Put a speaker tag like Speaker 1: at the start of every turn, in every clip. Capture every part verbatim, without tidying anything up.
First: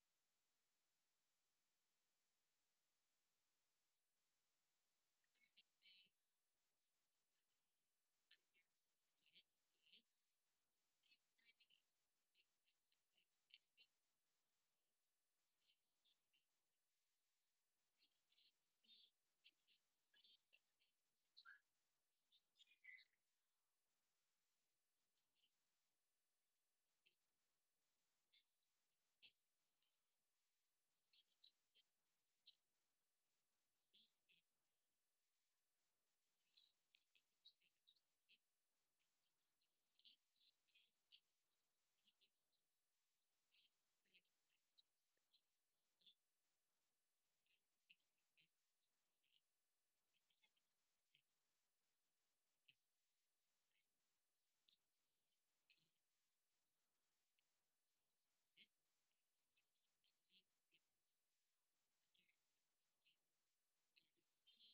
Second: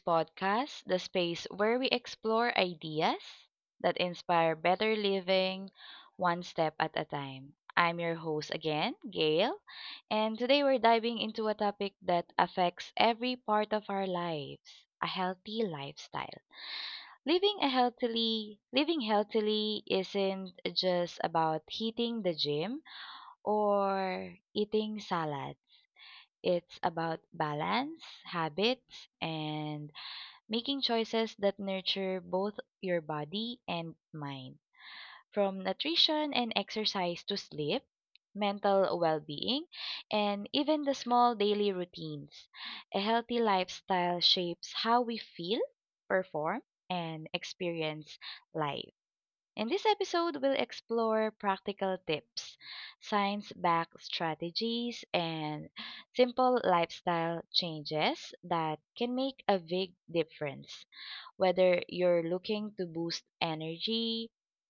Speaker 1: podcast, the space where we explore ideas that inspire better living one step at a time. I'm your host again, Gail, and today we're diving into a topic that affects every part of our lives, a healthy lifestyle. Living a healthily, living healthily isn't just about hitting the gym or eating salad. It's about balance, habits, and making choices that nurture both your body and mind. From nutrition and exercise to sleep, mental well being, and even the small daily routines. A healthy lifestyle shapes how we feel, perform, and experience life. In this episode, we'll explore practical tips, science backed strategies, and simple lifestyle changes that can make a big difference. Whether you're looking to boost energy,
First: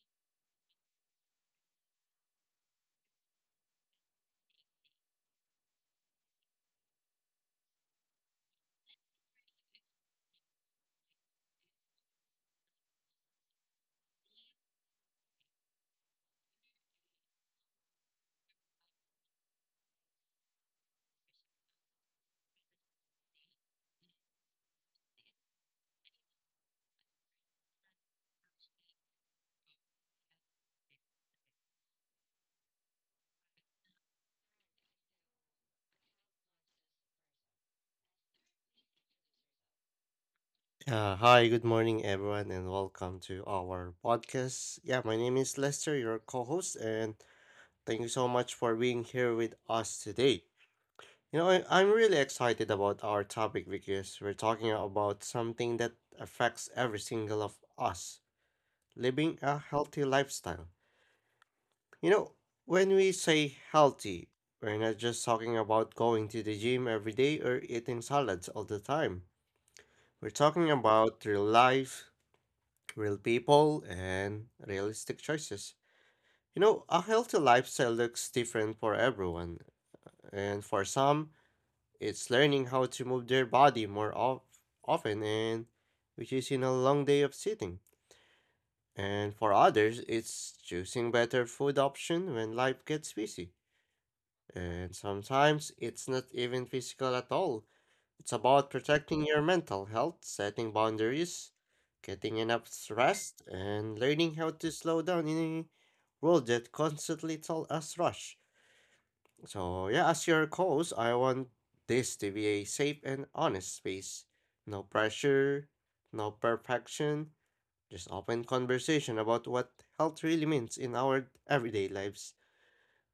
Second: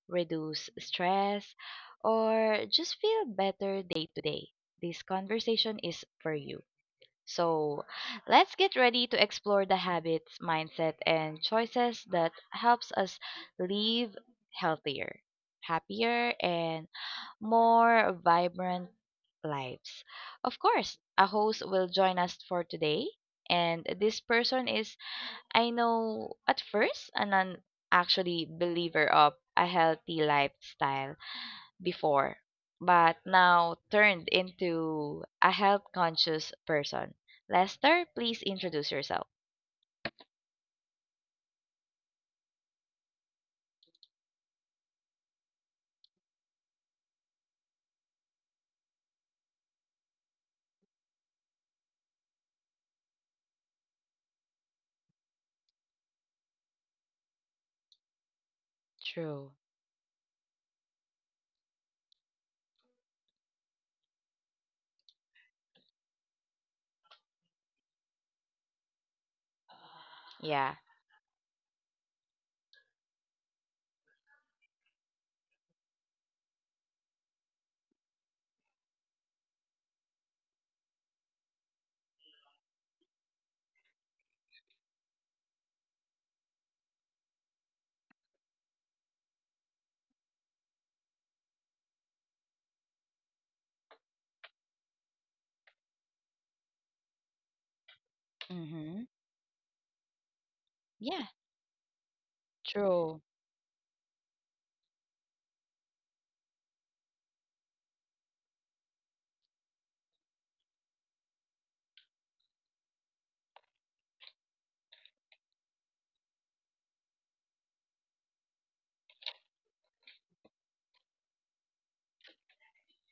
Speaker 1: reduce stress, or just feel better day to day, this conversation is for you. So, let's get ready to explore the habits, mindset, and choices that helps us live healthier, happier, and more vibrant lives. Of course, a host will join us for today, and this person is I know at first an un- actually believer of a healthy lifestyle before, but now turned into a health conscious person. Lester, please introduce yourself.
Speaker 2: Uh, hi, good morning, everyone, and welcome to our podcast. Yeah, my name is Lester, your co host, and thank you so much for being here with us today. You know, I, I'm really excited about our topic because we're talking about something that affects every single of us living
Speaker 1: True.
Speaker 2: a healthy lifestyle. You know, when we say healthy, we're not just talking about going to the gym every day or eating salads all the time. We're talking
Speaker 1: Yeah.
Speaker 2: about your life, real people, and realistic choices. You know, a healthy lifestyle looks different for everyone, and for some, it's learning how to move their body more of, often, and which is in a long day of sitting. And for others, it's choosing better food option when life gets busy. And sometimes it's not even physical at all. It's about
Speaker 1: Mm-hmm.
Speaker 2: protecting your mental health, setting
Speaker 1: Yeah.
Speaker 2: boundaries, getting enough
Speaker 1: True.
Speaker 2: rest, and learning how to slow down in a world that constantly tells us rush. So yeah, as your host, I want this to be a safe and honest space. No pressure, no perfection, just open conversation about what health really means in our everyday lives.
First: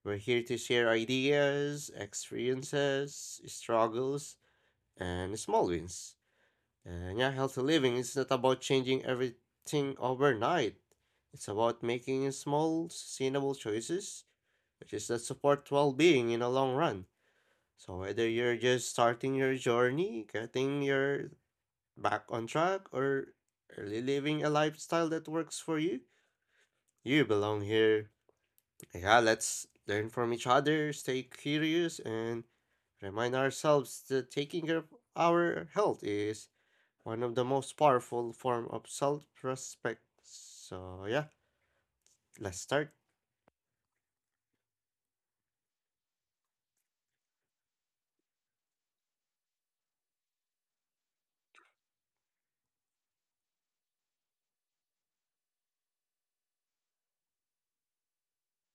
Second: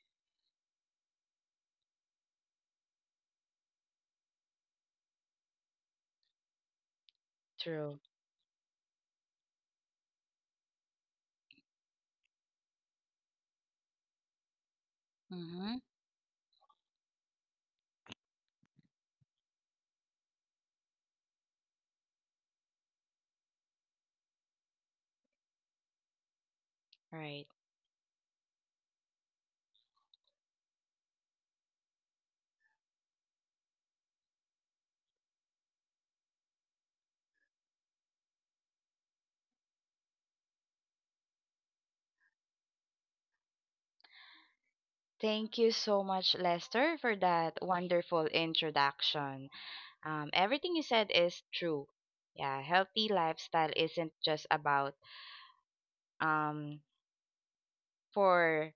Speaker 2: We're here to share ideas, experiences, struggles, and small wins. And yeah, healthy living
Speaker 1: True.
Speaker 2: is not about changing everything overnight. It's about making small, sustainable choices, which is that support
Speaker 1: Mm-hmm.
Speaker 2: well being in the long run. So whether you're just starting your journey, getting your back on track, or really living a lifestyle that works for you, you
Speaker 1: Right.
Speaker 2: belong here. Yeah, let's learn from each other, stay curious, and remind ourselves that taking care of our health is one of the most powerful form of self-respect. So yeah, let's start.
Speaker 1: Thank you so much, Lester, for that wonderful introduction. Um, everything you said is true. Yeah, healthy lifestyle isn't just about um for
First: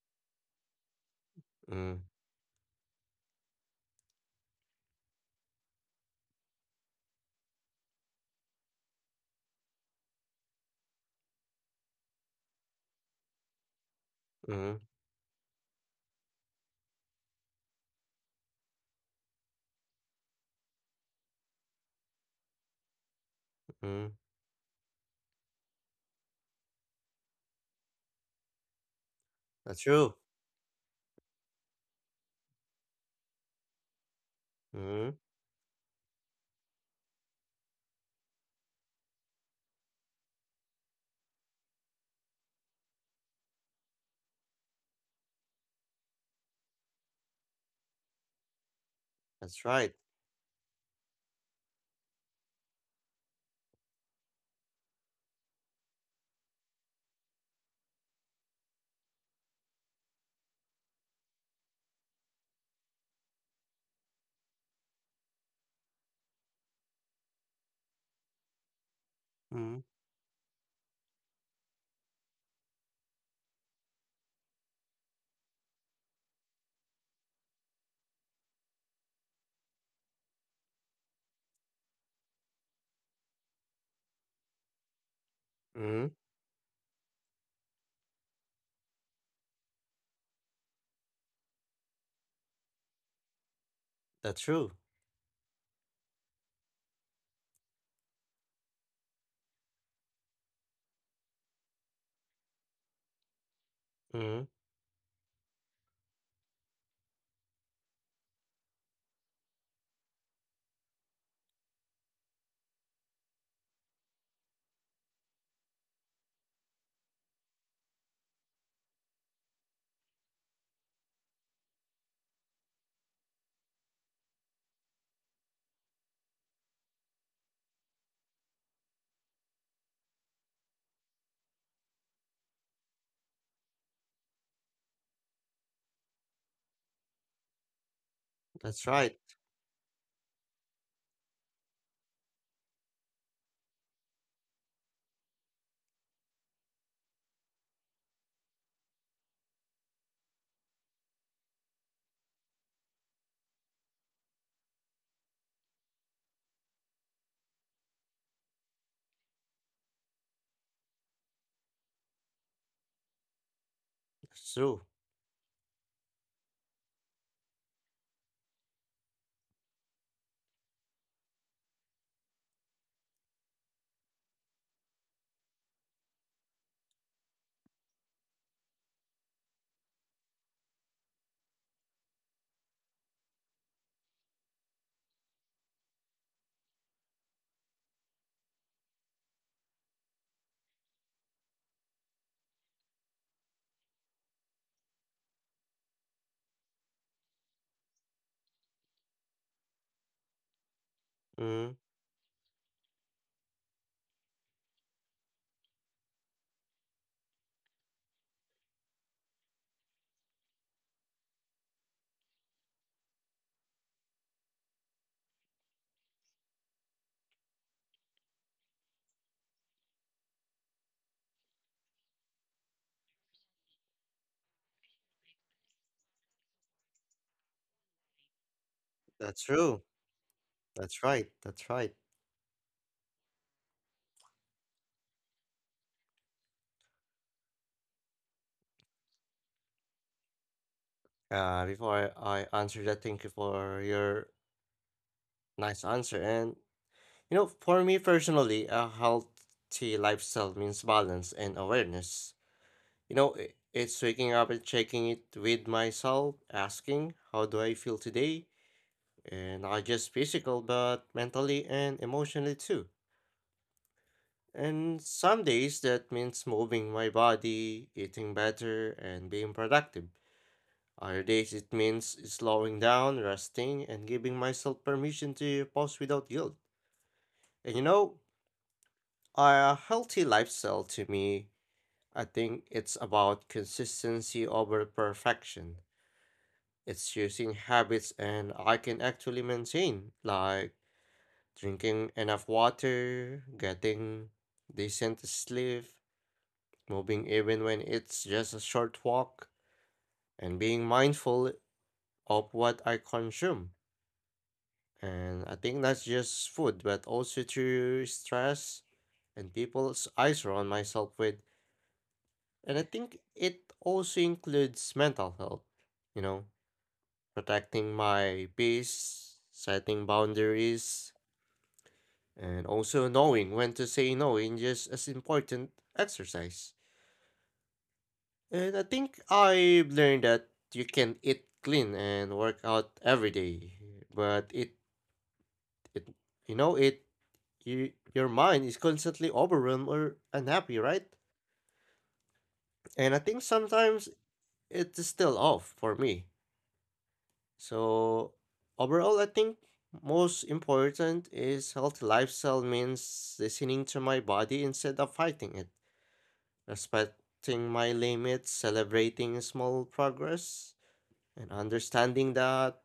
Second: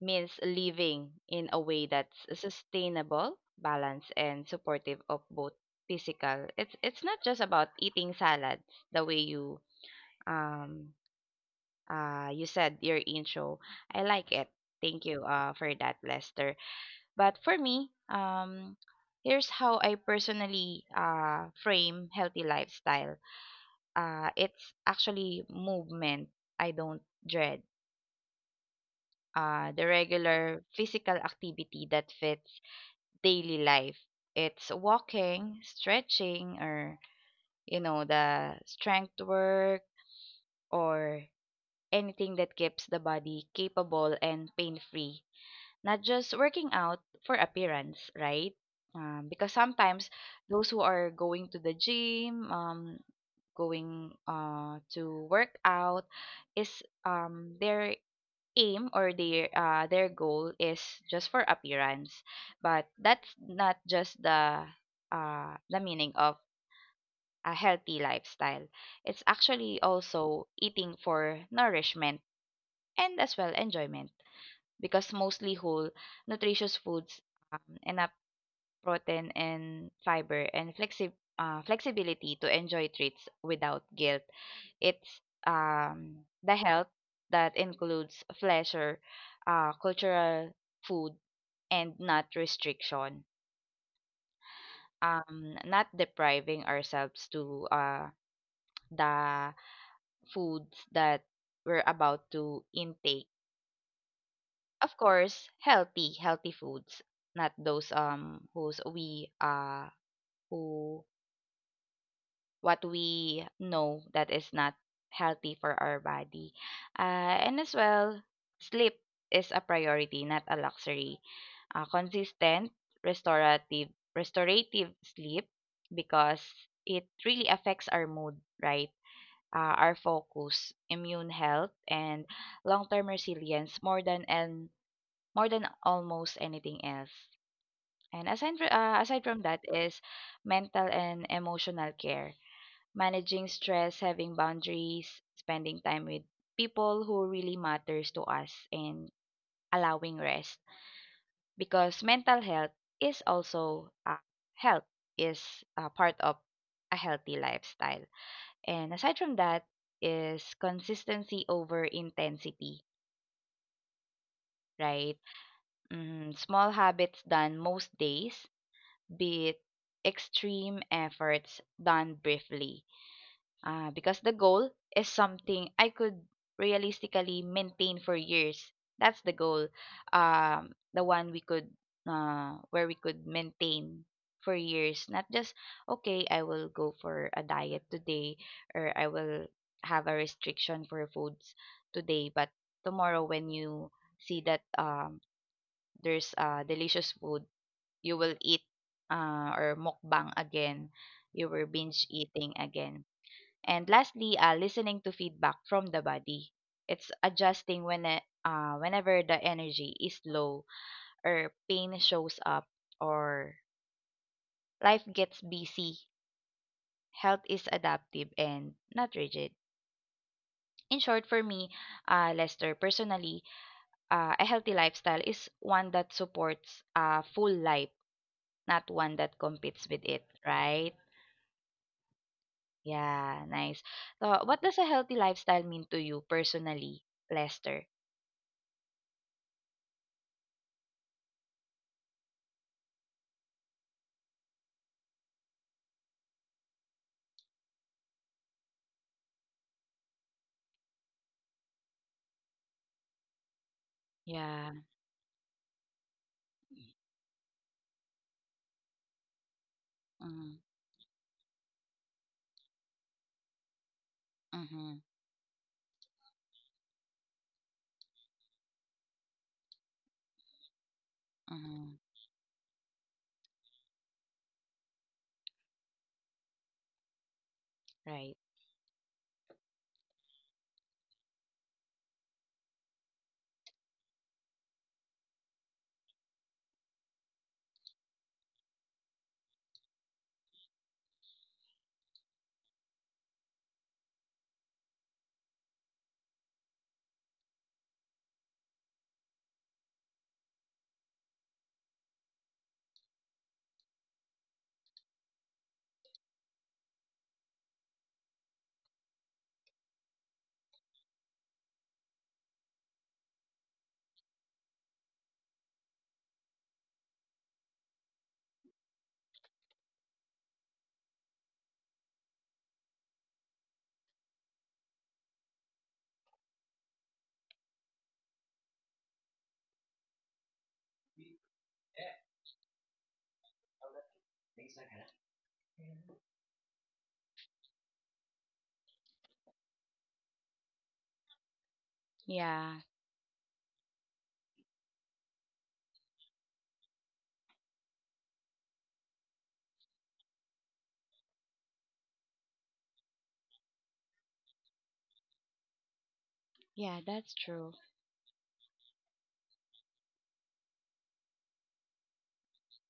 Speaker 1: means living in a way
Speaker 2: Mm,
Speaker 1: that's sustainable, balanced, and supportive of both physical. It's it's not just about eating salads the way you um uh you said your intro. I like it.
Speaker 2: mm,
Speaker 1: Thank you uh for that, Lester. But for me, um here's how I personally uh frame healthy lifestyle.
Speaker 2: mm.
Speaker 1: Uh, it's actually movement I don't dread. Uh,
Speaker 2: That's
Speaker 1: the
Speaker 2: true.
Speaker 1: regular physical activity that fits daily life. It's
Speaker 2: Mm,
Speaker 1: walking, stretching, or, you know, the strength work or anything that keeps the body capable and pain free. Not just working out for appearance, right? Um, because
Speaker 2: that's right.
Speaker 1: sometimes those who are going to the gym, um, going uh to work out is um their aim, or their uh their goal is just for appearance, but that's not just the uh the meaning of a healthy lifestyle. It's actually
Speaker 2: Mm,
Speaker 1: also eating for nourishment and as well enjoyment, because mostly whole nutritious foods, um, and a protein and fiber, and flexi- uh, flexibility to enjoy treats without guilt. It's
Speaker 2: mm.
Speaker 1: um, the health that includes pleasure, uh, cultural food, and not restriction.
Speaker 2: That's true.
Speaker 1: Um, not depriving ourselves to uh, the foods that we're about to intake.
Speaker 2: Mm,
Speaker 1: Of course, healthy, healthy foods, not those um whose we uh who what we know that is not healthy for our body. Uh, and as well, sleep is a priority, not a luxury. Uh, consistent, restorative, restorative sleep, because it really affects our mood, right? Uh, our focus, immune health, and long-term resilience more than and more than almost anything else. And aside, fr-
Speaker 2: that's
Speaker 1: uh, aside
Speaker 2: right.
Speaker 1: from that is mental and emotional care, managing stress, having boundaries, spending time with people who really matters to us, and allowing rest, because mental health is also, uh, health is, uh, part of a healthy lifestyle. And aside from that is consistency over intensity,
Speaker 2: That's true.
Speaker 1: right? Mm, small habits done most days, be it extreme efforts done briefly. Ah, because the goal is something I could realistically maintain for years. That's the goal. Um, the one we could, uh, where we could maintain for years, not just, okay, I will go for a diet today, or I will have a restriction for foods today, but tomorrow when you see that um there's uh delicious food, you will eat, uh or mukbang again. You were
Speaker 2: Mm,
Speaker 1: binge eating again. And lastly, uh, listening to feedback from the body. It's adjusting when it, uh, whenever the energy is low, or pain shows up, or life gets busy. Health is adaptive and not rigid. In short, for me, uh, Lester, personally, uh, a healthy lifestyle is one that supports, uh, full life, not one that
Speaker 2: that's
Speaker 1: competes with
Speaker 2: true.
Speaker 1: it, right?
Speaker 2: That's right. That's right.
Speaker 1: Yeah, nice. So, what does a healthy lifestyle mean to you personally, Lester?
Speaker 2: Uh, before I, I answer that, thank you for your nice answer. And you know, for me personally, a healthy lifestyle means balance and awareness. You know, i- it's waking up and
Speaker 1: Yeah.
Speaker 2: checking it with myself, asking, how do I feel today? And not just
Speaker 1: Mm.
Speaker 2: physical, but mentally and emotionally too.
Speaker 1: Mm-hmm.
Speaker 2: And some days that means moving my body, eating better, and being productive. Other days it
Speaker 1: Mm-hmm.
Speaker 2: means slowing down, resting, and giving myself permission to pause without guilt. And you know,
Speaker 1: Right.
Speaker 2: a healthy lifestyle to me, I think it's about consistency over perfection. It's using habits and I can actually maintain, like drinking enough water, getting decent sleep, moving even when it's just a short walk, and being mindful of what I consume. And I think that's just food, but also through stress and people s- I surround myself with. And I think it also includes mental health, you know, protecting my peace, setting boundaries. And also knowing when to say no in just as important exercise. And I think I've learned that you can eat clean and work out every day, but it it you know it you, your mind is constantly overwhelmed or unhappy, right?
Speaker 1: Yeah.
Speaker 2: And I think sometimes it's still off for me. So overall, I think most important is healthy lifestyle means listening to my body instead of fighting it.
Speaker 1: Yeah, that's
Speaker 2: Respecting
Speaker 1: true.
Speaker 2: my limits, celebrating small progress, and understanding that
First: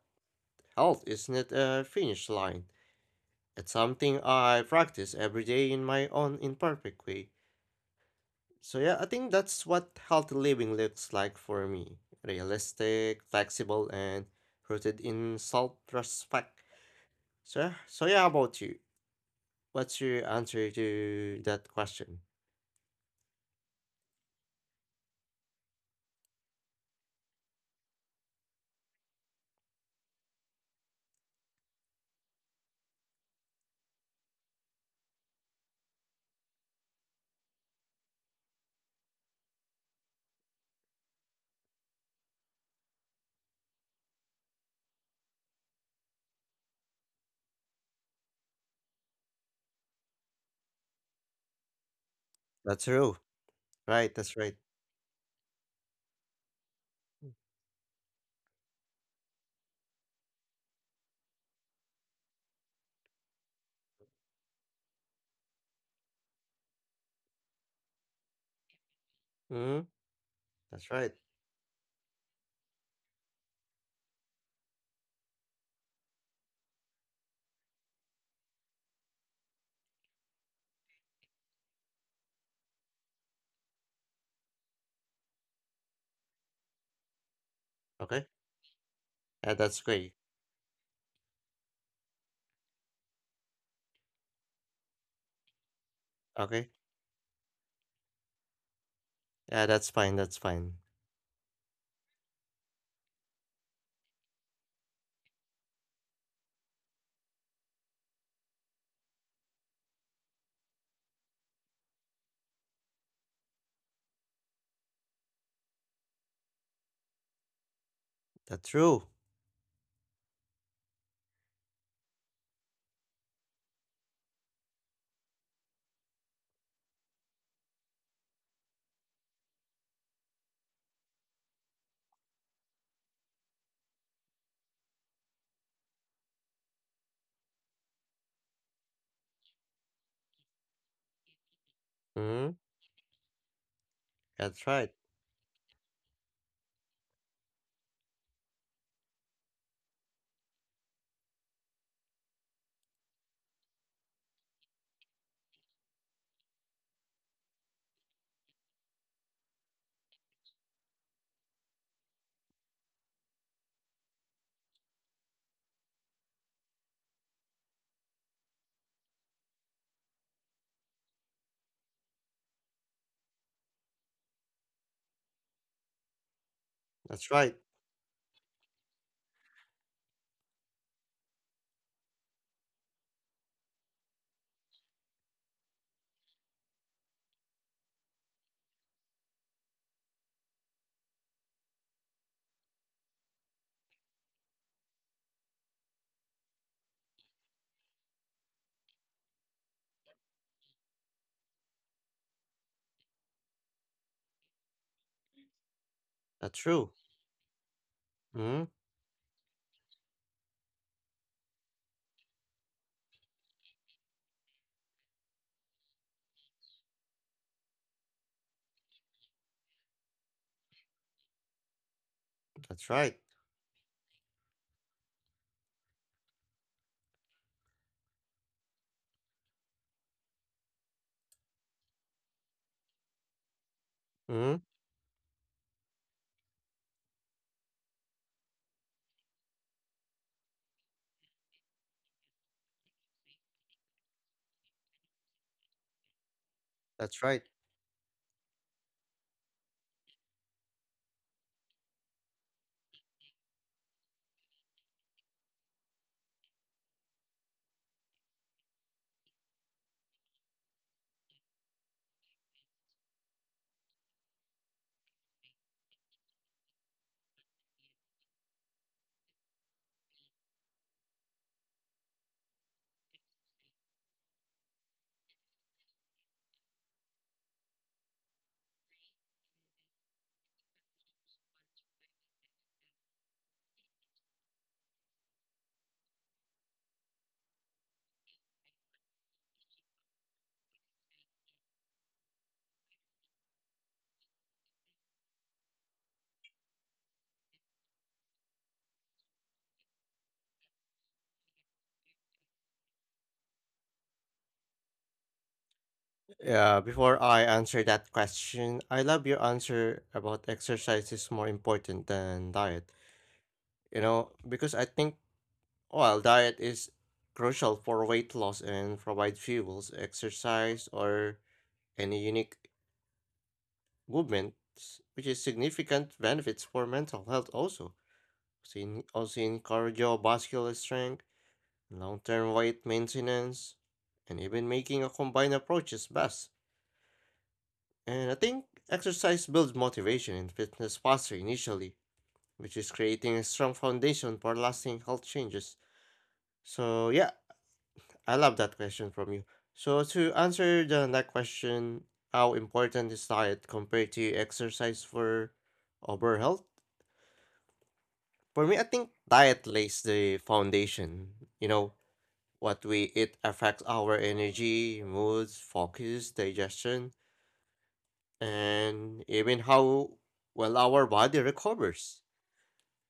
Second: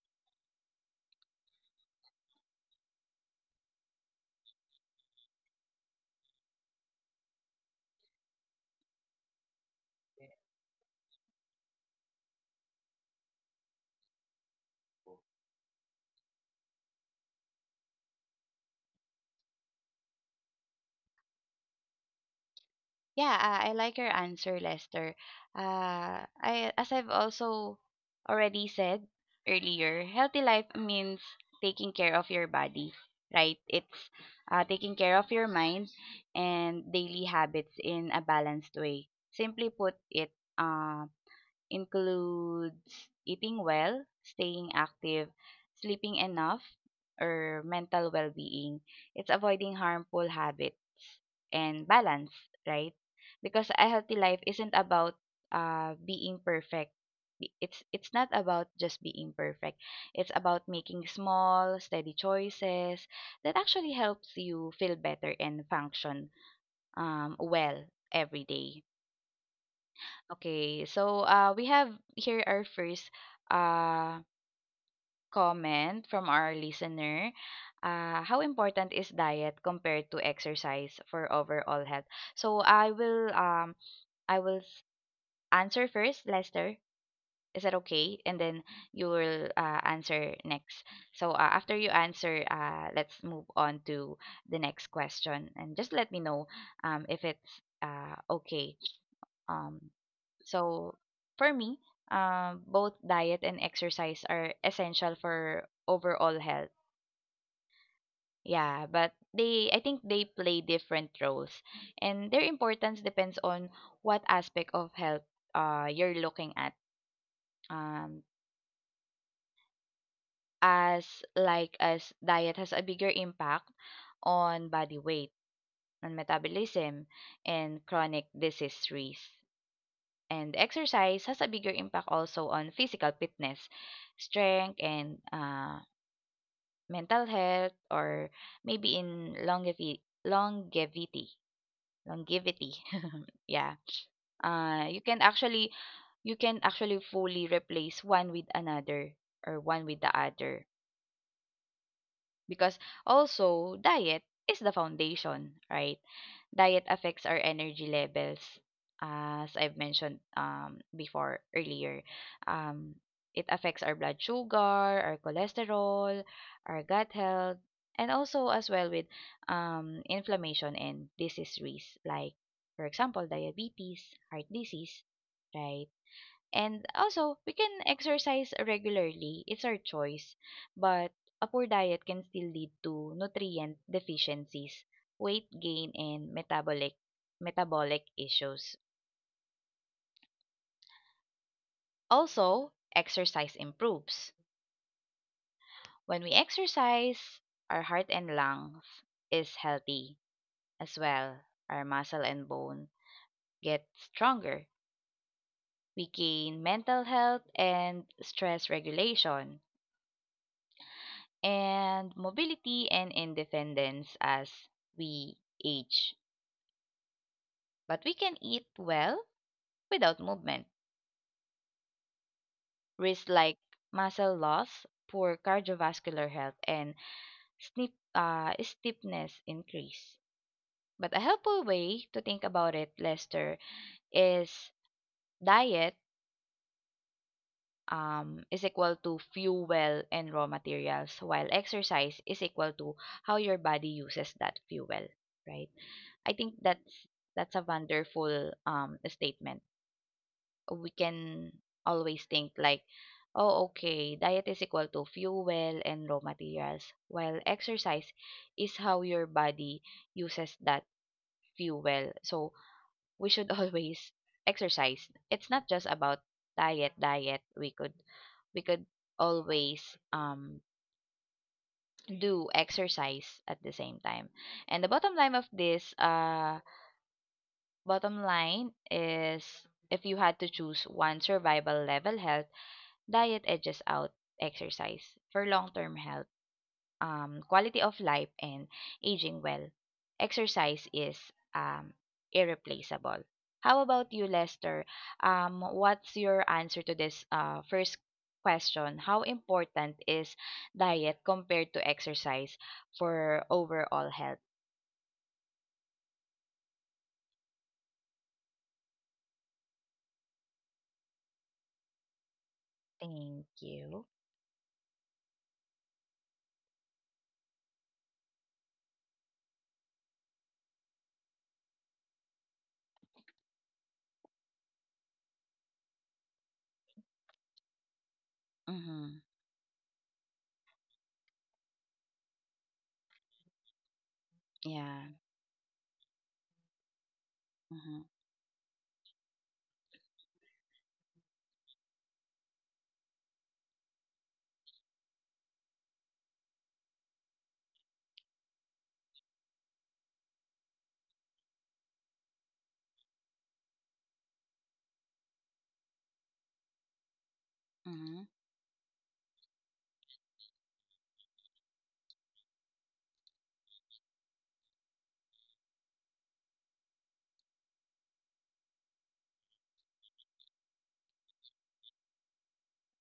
Speaker 2: health isn't a finish line. It's something I practice every day in my own imperfect way. So, yeah, I think that's what healthy living looks like for me, realistic, flexible, and rooted in self respect. So, yeah- so, yeah, how about you? What's your answer to that question?
Speaker 1: Yeah, uh, I like your answer, Lester. Uh, I as I've also already said earlier, healthy life means taking care of your body, right? It's, uh, taking care of your mind and daily habits in a balanced way. Simply put it, uh, includes eating well, staying active, sleeping enough, or mental well being. It's avoiding harmful habits and balance,
Speaker 2: That's
Speaker 1: right?
Speaker 2: true.
Speaker 1: Because a
Speaker 2: Right,
Speaker 1: healthy
Speaker 2: that's
Speaker 1: life
Speaker 2: right.
Speaker 1: isn't about, uh, being perfect. I- It's it's not about just being perfect. It's about making small, steady choices that actually helps you feel better and function um, well every day.
Speaker 2: hmm
Speaker 1: Okay,
Speaker 2: That's right.
Speaker 1: so uh, we have here our first, uh, comment from our listener. Uh, how important is diet compared to exercise for overall health? So I will um I will s- answer first, Lester. Is that
Speaker 2: Okay.
Speaker 1: okay? And then
Speaker 2: Yeah,
Speaker 1: you
Speaker 2: that's
Speaker 1: will,
Speaker 2: great.
Speaker 1: uh, answer next. So uh, after you answer, uh, let's move on to the next question, and just let me
Speaker 2: Okay.
Speaker 1: know um if it's uh okay.
Speaker 2: Yeah, that's
Speaker 1: Um,
Speaker 2: fine. That's fine.
Speaker 1: so for me, um, both diet and exercise are essential for overall health. Yeah, but they I think they play different roles, and their importance depends on what aspect of health uh you're looking at. Um,
Speaker 2: That's true.
Speaker 1: as Like as diet has a bigger impact on body weight, on metabolism, and chronic disease risk. And exercise has a bigger impact also on physical fitness, strength, and uh, mental health, or maybe in longevi- longevity.
Speaker 2: hmm
Speaker 1: Longevity. Yeah.
Speaker 2: That's
Speaker 1: Uh,
Speaker 2: right.
Speaker 1: you can actually you can actually fully replace one with another, or one with the other, because also diet is the foundation, right? Diet affects our energy levels, as I've mentioned um, before earlier. Um, it affects our blood sugar, our cholesterol, our gut health, and also as well with um, inflammation and disease risk, like, for example, diabetes, heart disease, right? And
Speaker 2: That's
Speaker 1: also,
Speaker 2: right.
Speaker 1: we can exercise regularly. It's our choice. But a poor diet can still lead to nutrient deficiencies, weight gain, and metabolic metabolic issues. Also, exercise improves. When we exercise, our heart and lungs is healthy as well. Our muscle and bone get stronger. We
Speaker 2: That's
Speaker 1: gain
Speaker 2: true.
Speaker 1: mental health and
Speaker 2: hmm
Speaker 1: stress regulation, and mobility and independence as we age. But we can eat well without movement.
Speaker 2: That's right.
Speaker 1: Risks like muscle loss, poor cardiovascular health, and snip, uh, stiffness increase. But a helpful way to think about it, Lester,
Speaker 2: hmm
Speaker 1: is diet, um, is equal to fuel and raw materials, while exercise is equal to how your body uses that fuel, right? I think that's
Speaker 2: That's right.
Speaker 1: that's a wonderful, um, statement. We can always think like, oh, okay, diet is equal to fuel and raw materials, while exercise is how your body uses that fuel. So we should always exercise. It's not just about diet, diet. We could we could always um do exercise at the same time. And the bottom line of this, uh bottom line is, if you had to choose one survival level health, diet edges out exercise for long-term health, um, quality of life, and aging well. Exercise is, um, irreplaceable. How about you, Lester? Um, what's your answer to this, uh, first question? How important is diet compared to exercise for overall health?
Speaker 2: Yeah, before I answer that question, I love your answer about exercise is more important than diet.
Speaker 1: Thank
Speaker 2: You
Speaker 1: you.
Speaker 2: know, because I think, well, diet is crucial for weight loss and provide fuels, exercise, or any unique movements, which is significant benefits for mental health also. also in
Speaker 1: Mm-hmm.
Speaker 2: also in cardiovascular strength, long-term weight maintenance, and even making a
Speaker 1: Yeah.
Speaker 2: combined approach is best.
Speaker 1: Mm-hmm.
Speaker 2: And I think exercise builds motivation and fitness faster initially, which is creating a strong foundation for lasting health changes. So yeah, I love that question from you. So to answer the next question, how important is diet compared to exercise for overall health?
Speaker 1: Mm-hmm.
Speaker 2: For me, I think diet lays the foundation. You know, what we eat affects our energy, moods, focus, digestion, and even how well our body recovers.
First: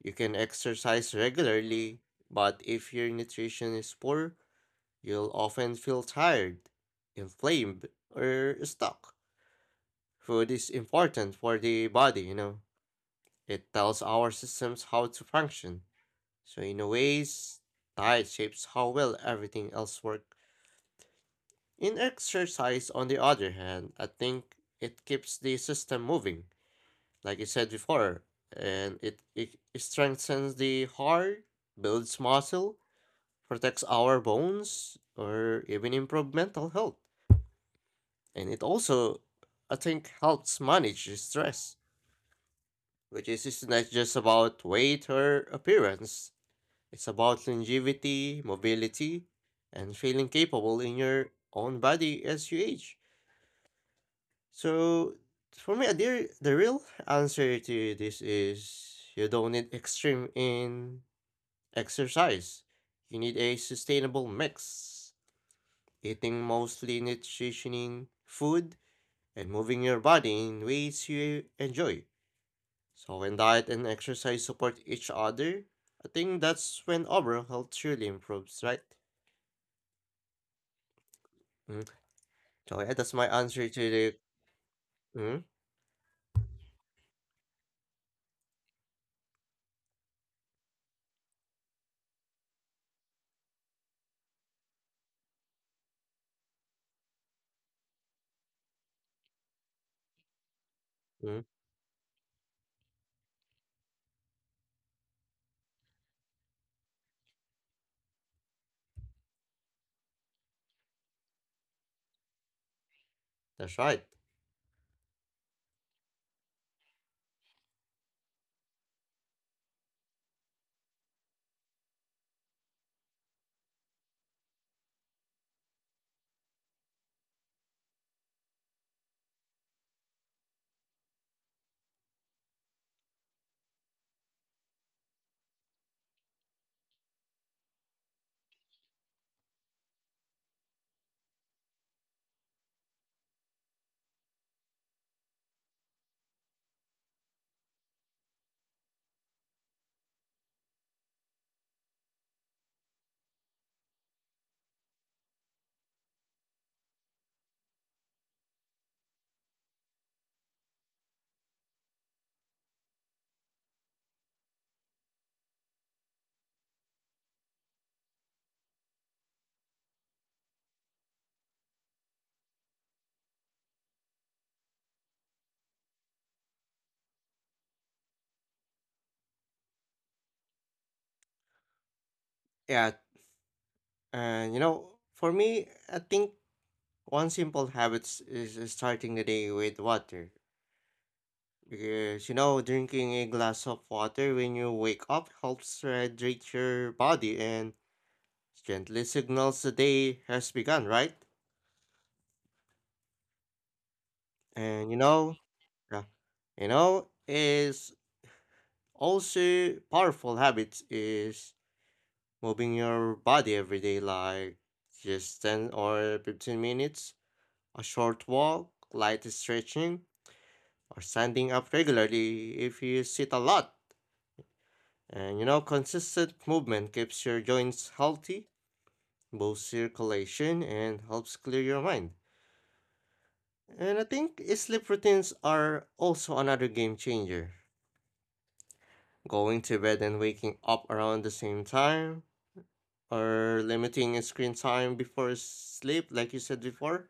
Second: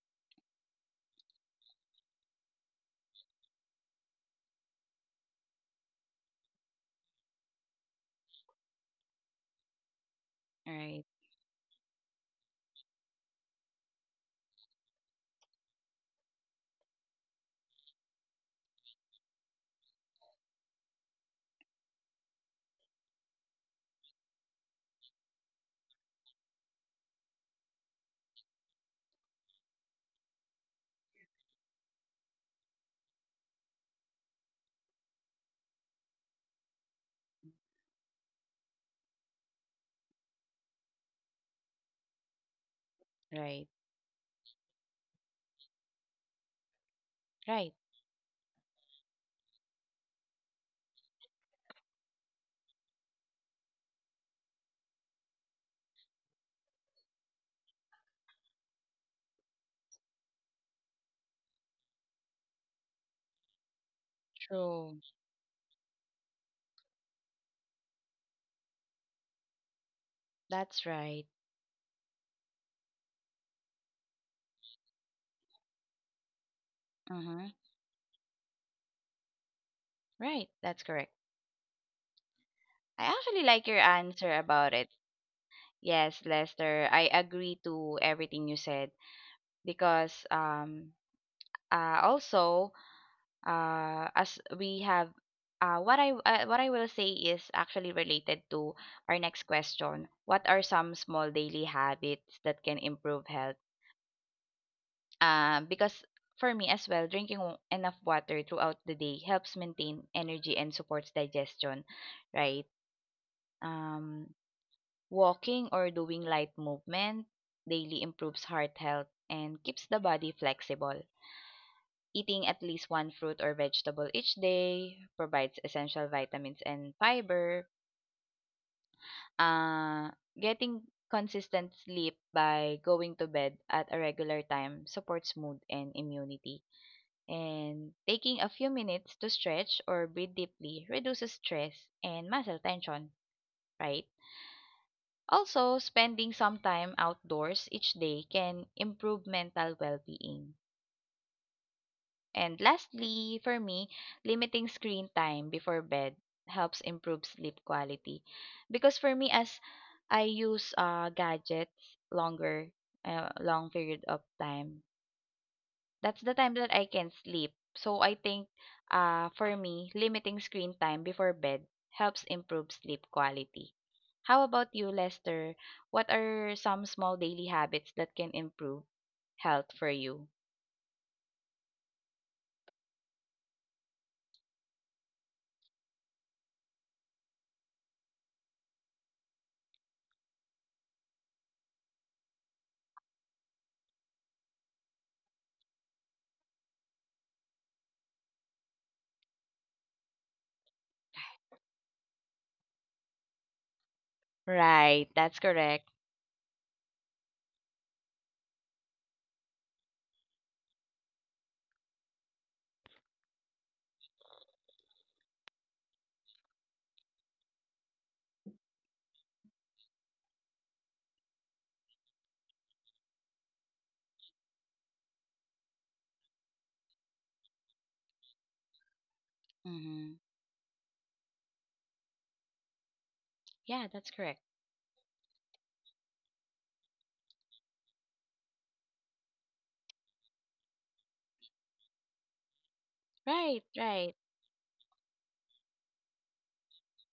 Speaker 2: You can exercise regularly, but if your nutrition is poor, you'll often feel tired, inflamed, or stuck. Food is
Speaker 1: Right.
Speaker 2: important for the body, you know. It tells our systems how to function. So in a ways, diet shapes how well everything else works. In exercise, on the other hand, I think it keeps the system moving, like I said before, and it, it strengthens the heart, builds muscle, protects our bones, or even improve mental health. And it also, I think, helps manage stress, which is is
Speaker 1: Right.
Speaker 2: not just about weight or appearance. It's about
Speaker 1: Right.
Speaker 2: longevity, mobility, and feeling capable in your own body as you age. So for me, the the real answer to this is you don't need extreme in exercise. You need a sustainable
Speaker 1: True.
Speaker 2: mix, eating mostly nutritioning food and moving your body in
Speaker 1: That's
Speaker 2: ways
Speaker 1: right.
Speaker 2: you enjoy. So when diet and exercise support each other, I think that's when overall
Speaker 1: Mm-hmm.
Speaker 2: health truly improves, right?
Speaker 1: Right. That's correct.
Speaker 2: Mm. So yeah, that's
Speaker 1: I
Speaker 2: my
Speaker 1: actually
Speaker 2: answer
Speaker 1: like your
Speaker 2: to the.
Speaker 1: answer about it.
Speaker 2: Mm,
Speaker 1: Yes, Lester, I agree to everything you said, because um uh also uh as we have uh what I uh, what I will say is actually related to our next question. What are some
Speaker 2: mm,
Speaker 1: small daily habits that can improve health? Um because for me as well, drinking w- enough water throughout the day helps maintain energy and supports digestion, right?
Speaker 2: that's right.
Speaker 1: Um Walking or doing light movement daily improves heart health and keeps the body flexible. Eating at least one fruit or vegetable each day provides essential vitamins and fiber. Uh, Getting consistent sleep by going to bed at a regular time supports mood and immunity. And taking a few minutes to stretch or breathe deeply reduces stress and muscle tension, right? Also, spending some time outdoors each day can improve mental well-being. And lastly, for me, limiting screen time before bed helps improve sleep quality. Because for me, as I use, uh, gadgets longer, uh, long period of time, that's the time that I can sleep. So I think, uh, for me, limiting screen time before bed helps improve sleep quality. How about you, Lester? What are some small daily habits that can improve health for you?
Speaker 2: Yeah, and you know, for me, I think one simple habit s- is starting the day with water. Because, you know, drinking a glass of water when you wake up helps hydrate your body and gently signals the day has begun, right? And, you
Speaker 1: Right, that's
Speaker 2: know,
Speaker 1: correct.
Speaker 2: yeah, you know, is also powerful habits is moving your body every day, like just ten or fifteen minutes, a short walk, light stretching, or standing up regularly if you sit a lot. And you know, consistent movement keeps your joints healthy, boosts
Speaker 1: Hmm.
Speaker 2: circulation, and helps clear your mind.
Speaker 1: Yeah,
Speaker 2: And I
Speaker 1: that's correct.
Speaker 2: think sleep routines are also another game changer. Going to bed and waking up around the same time,
Speaker 1: Right,
Speaker 2: or
Speaker 1: right.
Speaker 2: limiting screen time before sleep, like you said before,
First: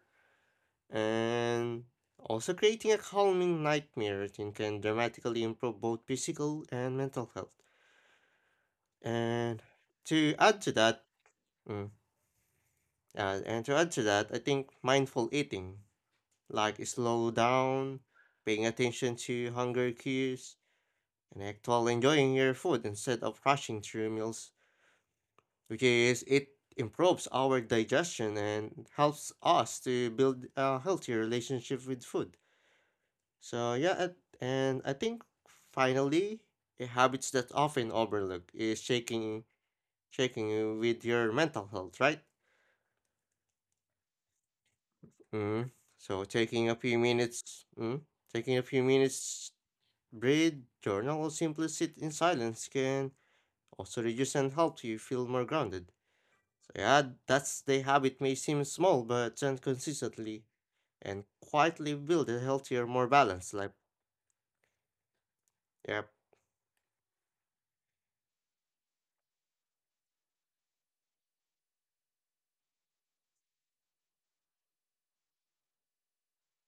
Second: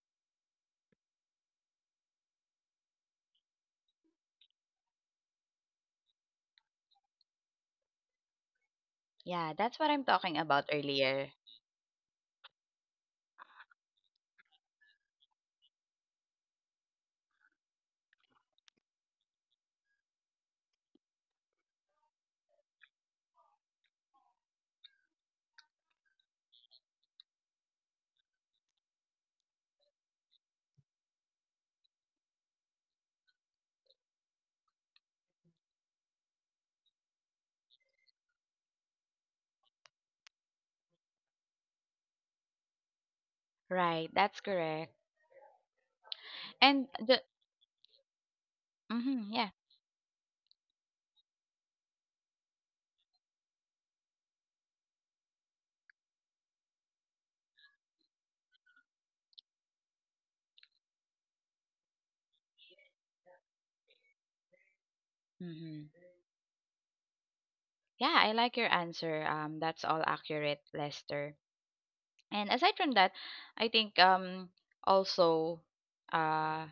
Speaker 2: and also creating a calming nightmare routine can dramatically improve both physical and mental health.
Speaker 1: Yeah,
Speaker 2: And
Speaker 1: that's what I'm
Speaker 2: to
Speaker 1: talking
Speaker 2: add
Speaker 1: about
Speaker 2: to that,
Speaker 1: earlier.
Speaker 2: mm, Yeah, and to add to that, I think mindful eating, like slow down, paying attention to hunger cues, and actually enjoying your food instead of rushing through meals, which is it improves our digestion and helps us to build a healthy relationship with food. So yeah, at- and I think finally, a habits that often overlook is shaking, shaking with your mental health, right?
Speaker 1: Right, that's correct.
Speaker 2: Mm. So taking a
Speaker 1: And
Speaker 2: few
Speaker 1: the
Speaker 2: minutes, mm, taking a few
Speaker 1: Mm-hmm, yeah.
Speaker 2: minutes, breathe, journal, or simply sit in silence can also reduce and help you feel more grounded. So yeah, that's the habit may seem small, but done consistently and quietly build a healthier, more balanced life.
Speaker 1: Mm-hmm.
Speaker 2: Yep,
Speaker 1: Yeah, I like your answer. Um, that's all accurate, Lester. And aside from that, I think um also uh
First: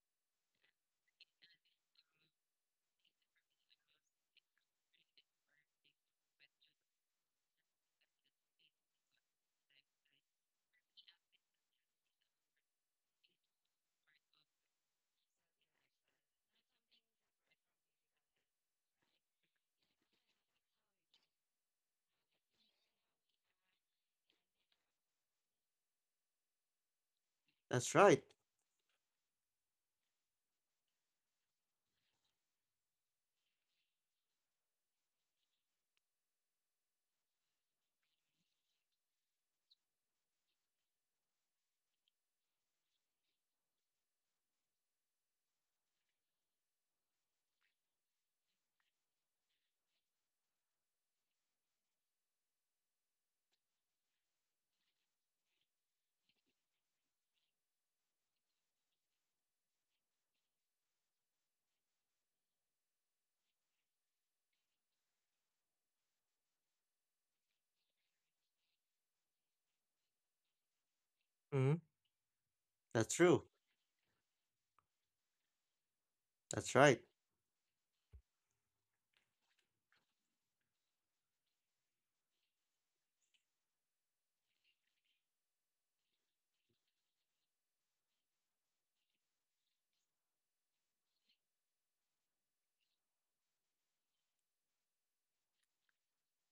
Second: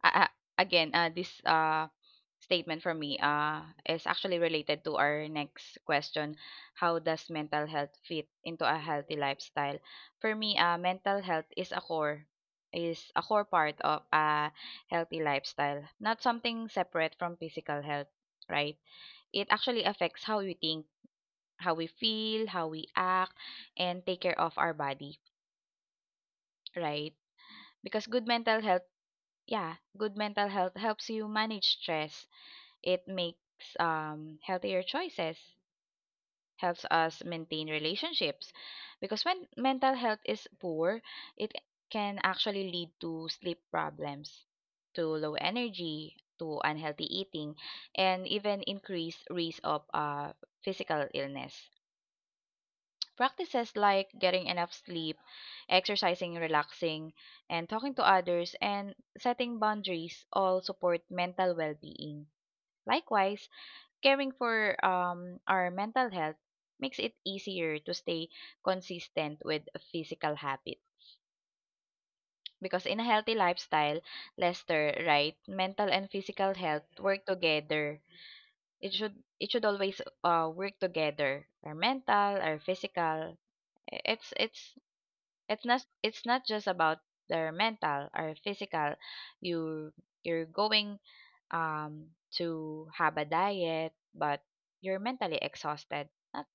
Speaker 1: a- a- again, uh this uh statement from me uh is actually related to our next question. How does mental health fit into a healthy lifestyle? For me, uh mental health is a core is a core part of a healthy lifestyle, not something separate from physical health, right? It actually affects how we think, how we feel, how we act, and take care of our body, right?
Speaker 2: that's
Speaker 1: Because good
Speaker 2: right.
Speaker 1: mental health, yeah, good mental health helps you manage stress. It makes um healthier choices, helps us maintain relationships. Because when mental health is poor, it can actually lead to sleep problems, to low energy, to unhealthy eating, and even increased risk of uh, physical illness. Practices like getting enough sleep, exercising, relaxing, and talking to others, and setting boundaries all support mental well being. Likewise, caring for um, our mental health makes it easier to stay consistent with physical habits.
Speaker 2: Mm.
Speaker 1: Because in a
Speaker 2: That's
Speaker 1: healthy
Speaker 2: true.
Speaker 1: lifestyle, Lester, right, mental and physical
Speaker 2: That's
Speaker 1: health
Speaker 2: right.
Speaker 1: work together. It should it should always uh, work together. Our mental, our physical. It's it's It's not it's not just about their mental or physical. You you're going um to have a diet, but you're mentally exhausted. That,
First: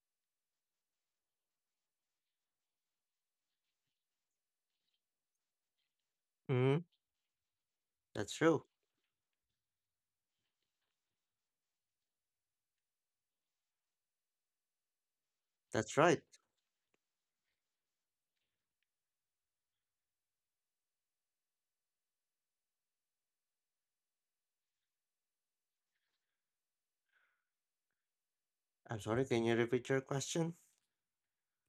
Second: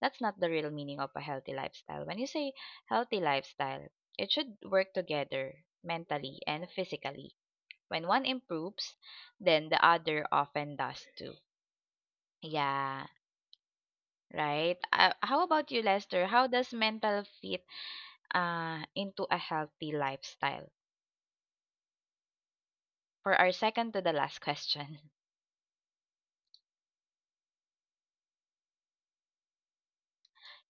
Speaker 1: That's not the real meaning of a healthy lifestyle. When you say healthy lifestyle, it should work together mentally
Speaker 2: Mm.
Speaker 1: and physically.
Speaker 2: That's
Speaker 1: When one
Speaker 2: true.
Speaker 1: improves, then the other often does too. Yeah, right. Uh, how
Speaker 2: That's
Speaker 1: about you,
Speaker 2: right.
Speaker 1: Lester? How does mental fit uh into a healthy lifestyle? For our second to the last question.
Speaker 2: I'm sorry. Can you repeat your question?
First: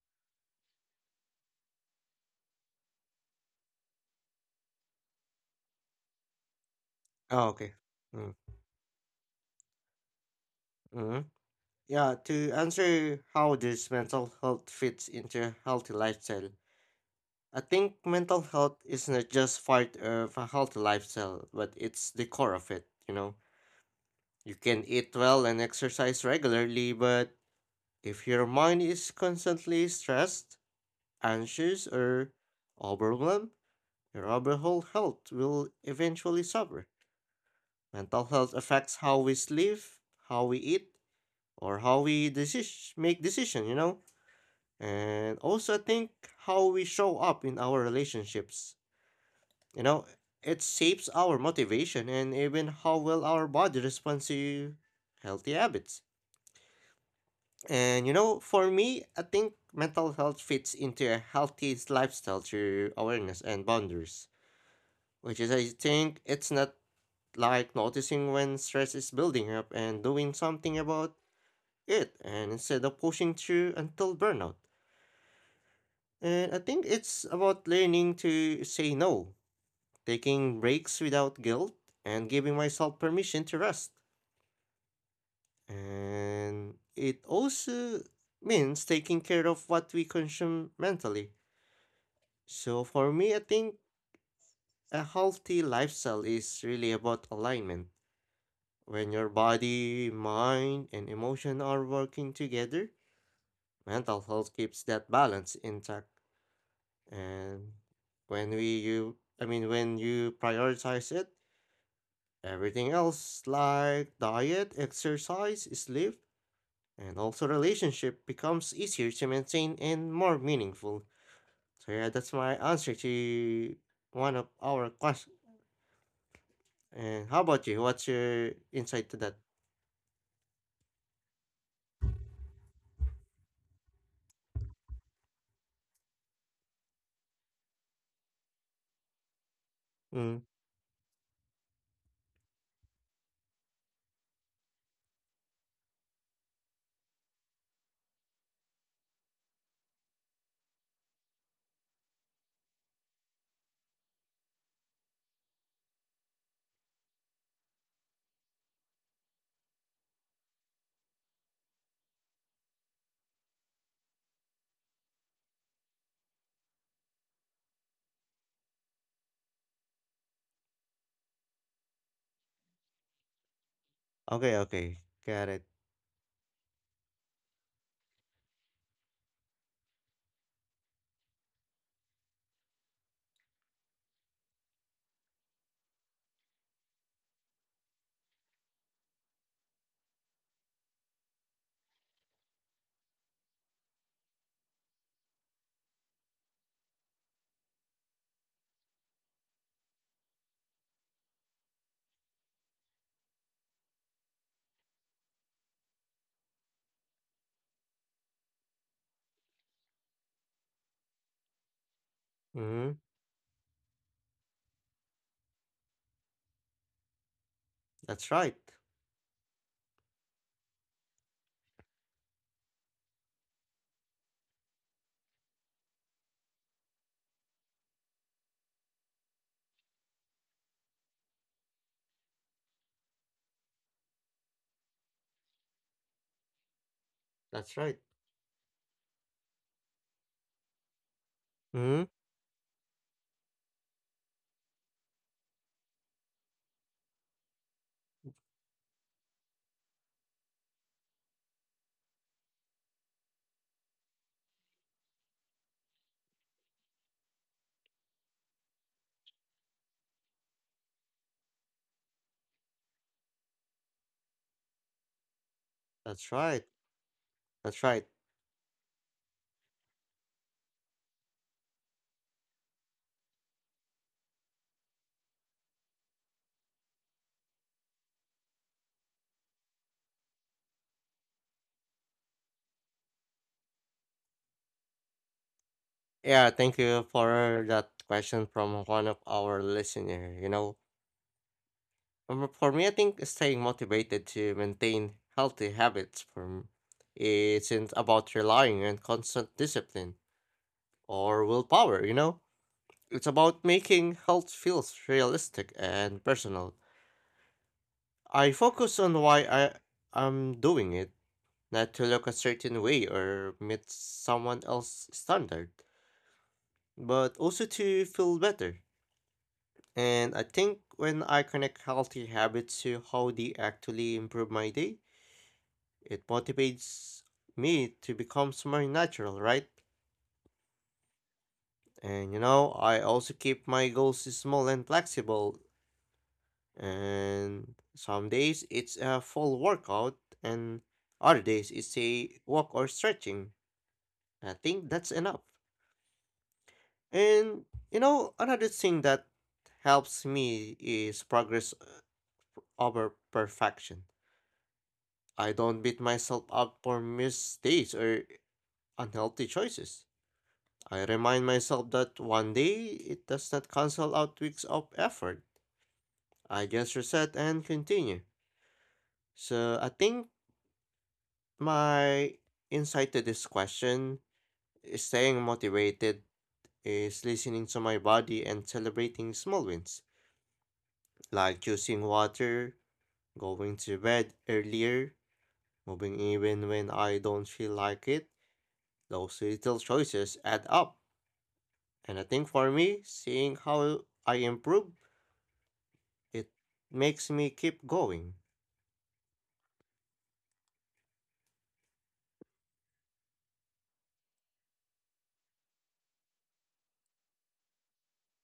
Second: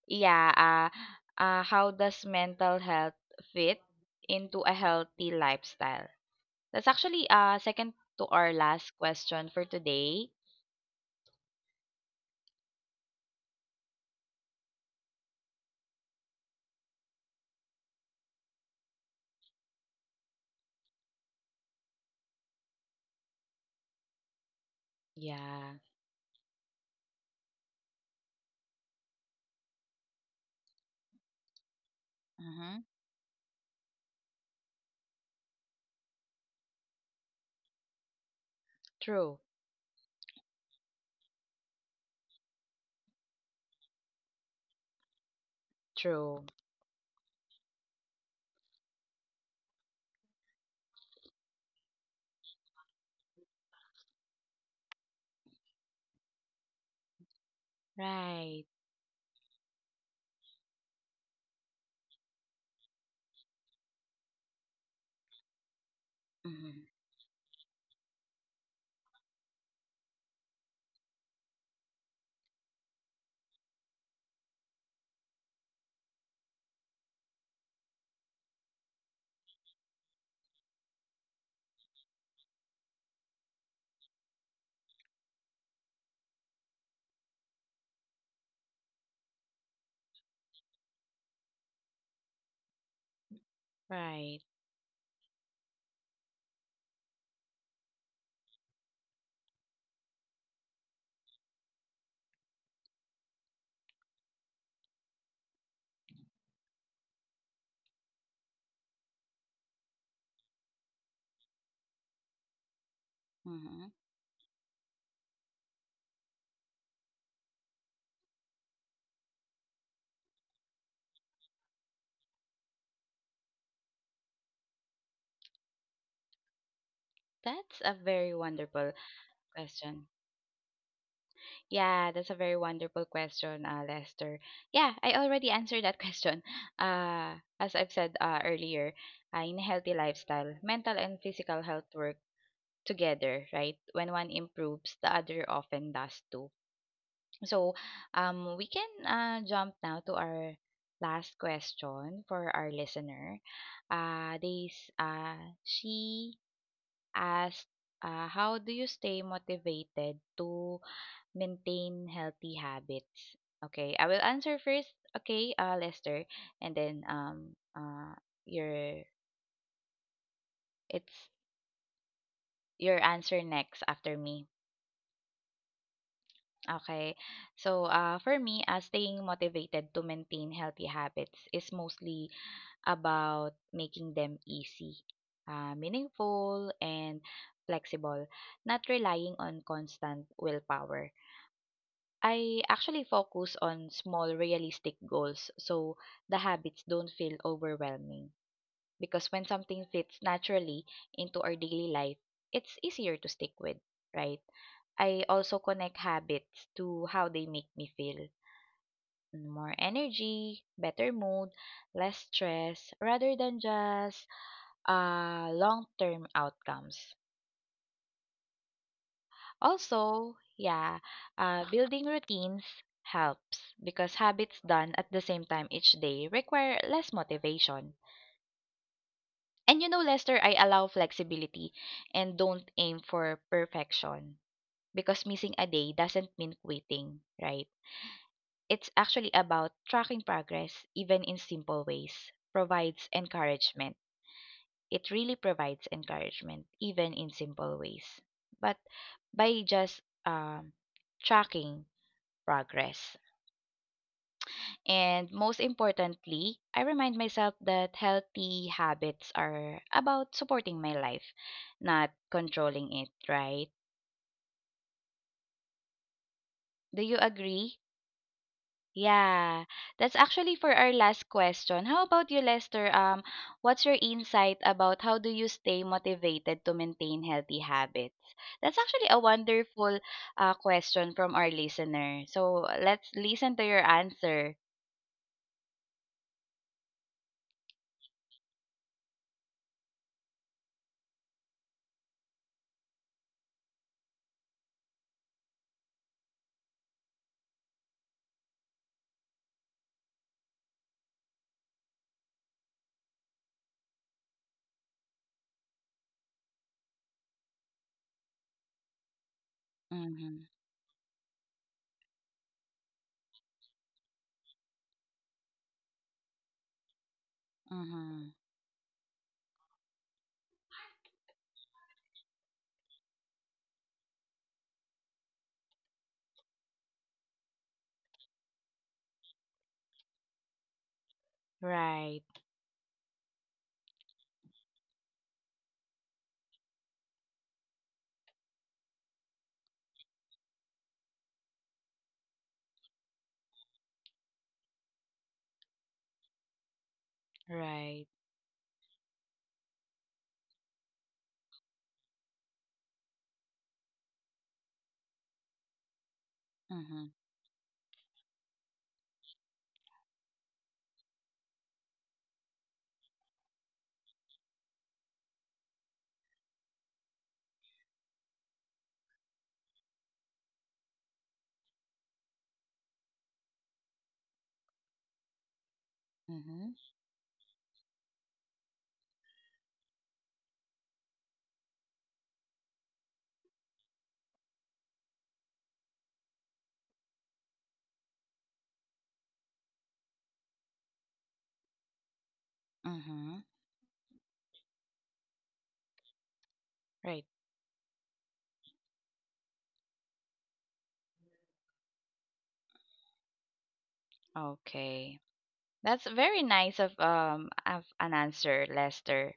Speaker 1: Yeah, uh, uh, how does mental health fit into a healthy lifestyle? That's actually
Speaker 2: Oh,
Speaker 1: uh
Speaker 2: okay.
Speaker 1: second to
Speaker 2: Mm.
Speaker 1: our last question for today.
Speaker 2: Mm. Yeah, to answer how this mental health fits into a healthy lifestyle, I think mental health is not just part of a healthy lifestyle, but it's the core of it, you know. You can eat well and
Speaker 1: Yeah.
Speaker 2: exercise regularly, but if your mind is constantly stressed, anxious, or
Speaker 1: Mm-hmm.
Speaker 2: overwhelmed, your overall health will eventually suffer. Mental health affects
Speaker 1: True.
Speaker 2: how we sleep, how we eat, or how we deci- make decisions, you know. And also, I think
Speaker 1: True.
Speaker 2: how we show up in our relationships, you know, it shapes our motivation and even how well our body responds to healthy habits. And you
Speaker 1: Right.
Speaker 2: know, for me, I think mental health fits into a healthy lifestyle through awareness and boundaries, which is, I think,
Speaker 1: Mm-hmm.
Speaker 2: it's not like noticing when stress is building up and doing something about it, and instead of pushing through until burnout. And I think it's about learning to say no, taking breaks without guilt and giving myself permission to rest. And it also means taking care of what we consume mentally. So for me, I think
Speaker 1: Right.
Speaker 2: a healthy lifestyle is really about alignment. When your body, mind, and emotion are working together, mental health keeps that balance intact. And when we you I mean when you prioritize it, everything
Speaker 1: Mm-hmm.
Speaker 2: else, like diet, exercise, sleep, and also relationship, becomes easier to maintain and more meaningful. So yeah, that's my answer to one of our questions.
Speaker 1: That's a
Speaker 2: And how
Speaker 1: very
Speaker 2: about you?
Speaker 1: wonderful
Speaker 2: What's your insight to
Speaker 1: question.
Speaker 2: that?
Speaker 1: Yeah, that's a very wonderful question, uh, Lester. Yeah, I already answered that question. Uh, as I've said uh, earlier, uh, in a healthy lifestyle, mental and
Speaker 2: Mm.
Speaker 1: physical health work together, right? When one improves, the other often does too. So, um, we can uh, jump now to our last question for our listener. Uh, this, uh, she asked, uh, how do you stay motivated to maintain healthy habits? Okay, I will answer first. Okay, uh, Lester, and then um, uh, your it's your answer next after me.
Speaker 2: Okay, okay, got it.
Speaker 1: Okay, so uh, for me, uh, staying motivated to maintain healthy habits is mostly about making them easy, uh, meaningful, and flexible, not relying on constant willpower. I actually focus on small realistic goals so the habits don't feel overwhelming because when something fits naturally into our daily life, it's easier to stick with, right? I also connect habits to how they make me feel. More energy, better mood, less stress, rather than
Speaker 2: Mm.
Speaker 1: just uh, long term outcomes.
Speaker 2: That's right.
Speaker 1: Also, yeah, uh, building routines helps because habits done at the same time each day require less motivation. And you know, Lester, I allow flexibility and don't aim for perfection because missing a day doesn't mean quitting, right?
Speaker 2: That's
Speaker 1: It's
Speaker 2: right.
Speaker 1: actually about tracking progress even in simple ways,
Speaker 2: Mm.
Speaker 1: provides encouragement. It really provides encouragement even in simple ways. But by just um, tracking progress. And most importantly, I remind myself that healthy habits are about supporting my life, not controlling it, right? Do you
Speaker 2: That's right.
Speaker 1: agree?
Speaker 2: That's right.
Speaker 1: Yeah, that's actually for our last question. How about you, Lester? Um, what's your insight about how do you stay motivated to maintain healthy habits? That's actually a wonderful uh, question from our listener. So let's listen to your answer.
Speaker 2: Yeah, thank you for that question from one of our listener. You know, Um, for me, I think staying motivated to maintain healthy habits from isn't about relying on constant discipline or willpower, you know? It's about making health feels realistic and personal. I focus on why
Speaker 1: Mm-hmm.
Speaker 2: I am doing it, not to look a certain way or meet someone else's standard,
Speaker 1: Mm-hmm.
Speaker 2: but also to feel better. And I think when I connect healthy habits to how they actually improve my day, it motivates me to become more natural, right?
Speaker 1: Right.
Speaker 2: And you know, I also keep my goals small and flexible, and some days it's a full workout, and other days it's a walk or stretching. I think that's enough.
Speaker 1: Right.
Speaker 2: And you know, another thing that helps me is progress over perfection. I don't beat
Speaker 1: Mm-hmm.
Speaker 2: myself up for mistakes or unhealthy choices. I remind myself that one day it does not cancel out weeks of effort. I just reset and continue. So I think my insight to this question is staying
Speaker 1: Mm-hmm.
Speaker 2: motivated is listening to my body and celebrating small wins, like choosing water, going to bed earlier, moving even when I don't feel like it. Those little choices add up. And I think
Speaker 1: Mm-hmm.
Speaker 2: for me, seeing how I improve,
Speaker 1: Right.
Speaker 2: it makes me keep going.
Speaker 1: Okay. That's very nice of um of an answer, Lester.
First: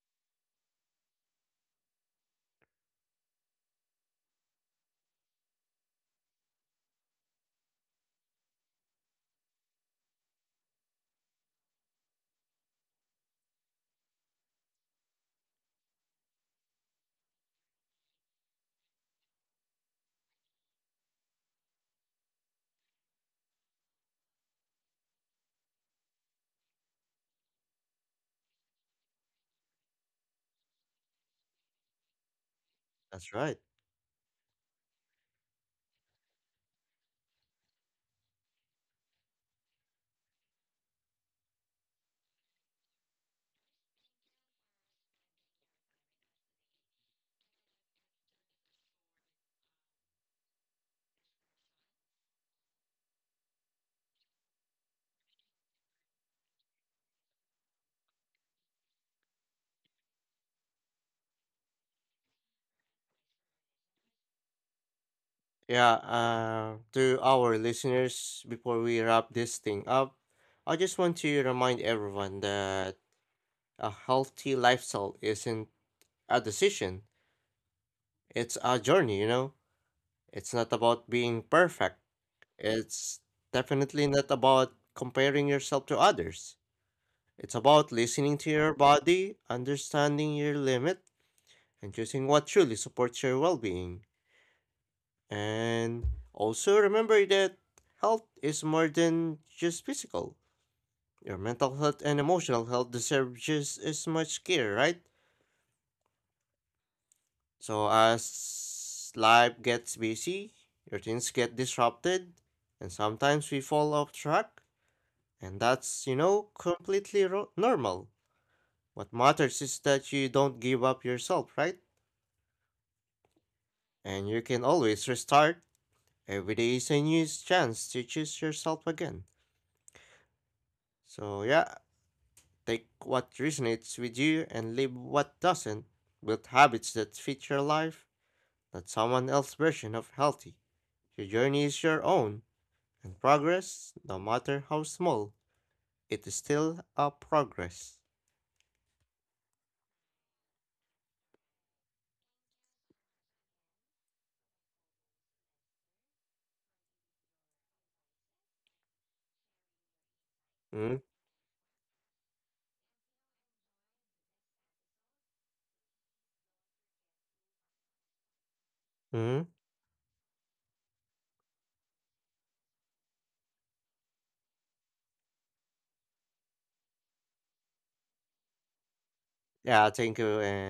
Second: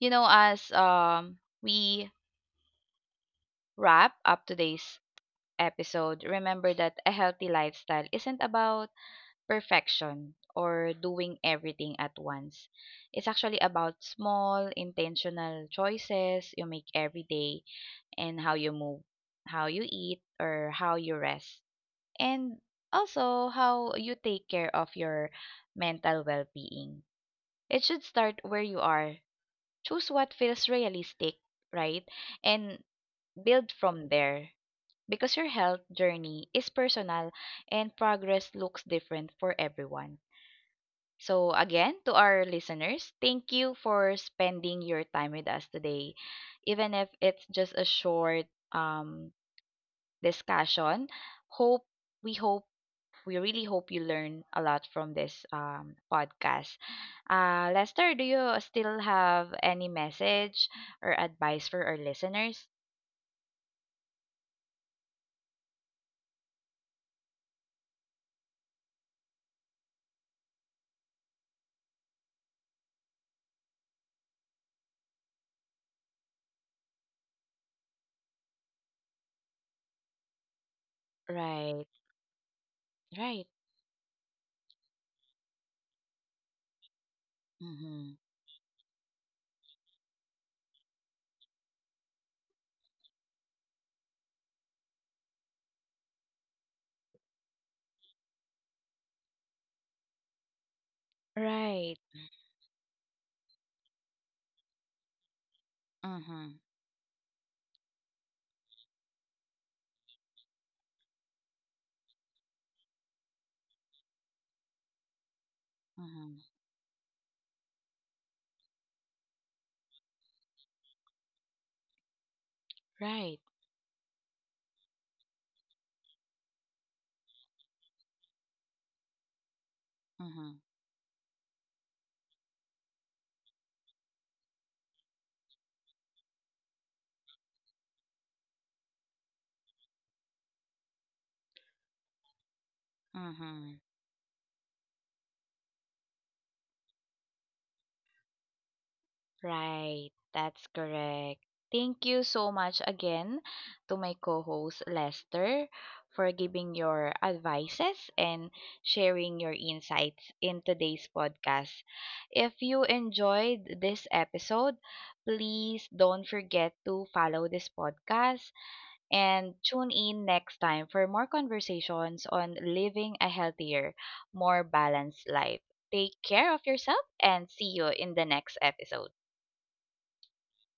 Speaker 1: You know, as um we wrap up today's episode, remember that a healthy lifestyle isn't about perfection or doing everything at once. It's actually about small, intentional choices you make every day and how you move, how you eat, or how you rest and also how you take care of your mental well being. It should start where you are. Choose what feels realistic, right? And
Speaker 2: That's right.
Speaker 1: build from there. Because your health journey is personal and progress looks different for everyone. So, again, to our listeners, thank you for spending your time with us today. Even if it's just a short um, discussion, hope we hope We really hope you learn a lot from this um, podcast. Uh, Lester, do you still have any message or advice for our listeners?
Speaker 2: Yeah, uh, to our listeners, before we wrap this thing up, I just want to remind everyone that a healthy lifestyle isn't a decision, it's a journey, you know? It's not about being perfect,
Speaker 1: Right,
Speaker 2: it's
Speaker 1: right.
Speaker 2: definitely not about comparing yourself to others. It's about
Speaker 1: Mm-hmm.
Speaker 2: listening to your body, understanding your limit, and choosing what truly supports your well being. And also remember that health is more than just physical. Your mental health
Speaker 1: Right.
Speaker 2: and emotional health deserve just as much care, right?
Speaker 1: Mm-hmm.
Speaker 2: So as life gets busy, routines get disrupted, and sometimes we fall off track, and that's, you
Speaker 1: Mm-hmm.
Speaker 2: know, completely ro- normal. What matters is that you don't give up yourself, right?
Speaker 1: Right.
Speaker 2: And you can always restart. Every day is a new chance to choose yourself again.
Speaker 1: Mm-hmm.
Speaker 2: So yeah, take what resonates with you and leave what doesn't. Build habits that fit your life, not someone else's version of healthy. Your journey is your own, and
Speaker 1: Mm-hmm.
Speaker 2: progress, no matter how small, it is still a progress.
Speaker 1: Right, that's correct. Thank you so much again to my co host Lester for giving your advices and sharing your insights in today's podcast. If you enjoyed this episode, please don't forget to follow this podcast
Speaker 2: Mm-hmm.
Speaker 1: and tune in next time for more conversations on living a healthier, more balanced life. Take care of yourself and see you in the next episode.
Speaker 2: Yeah, thank you, and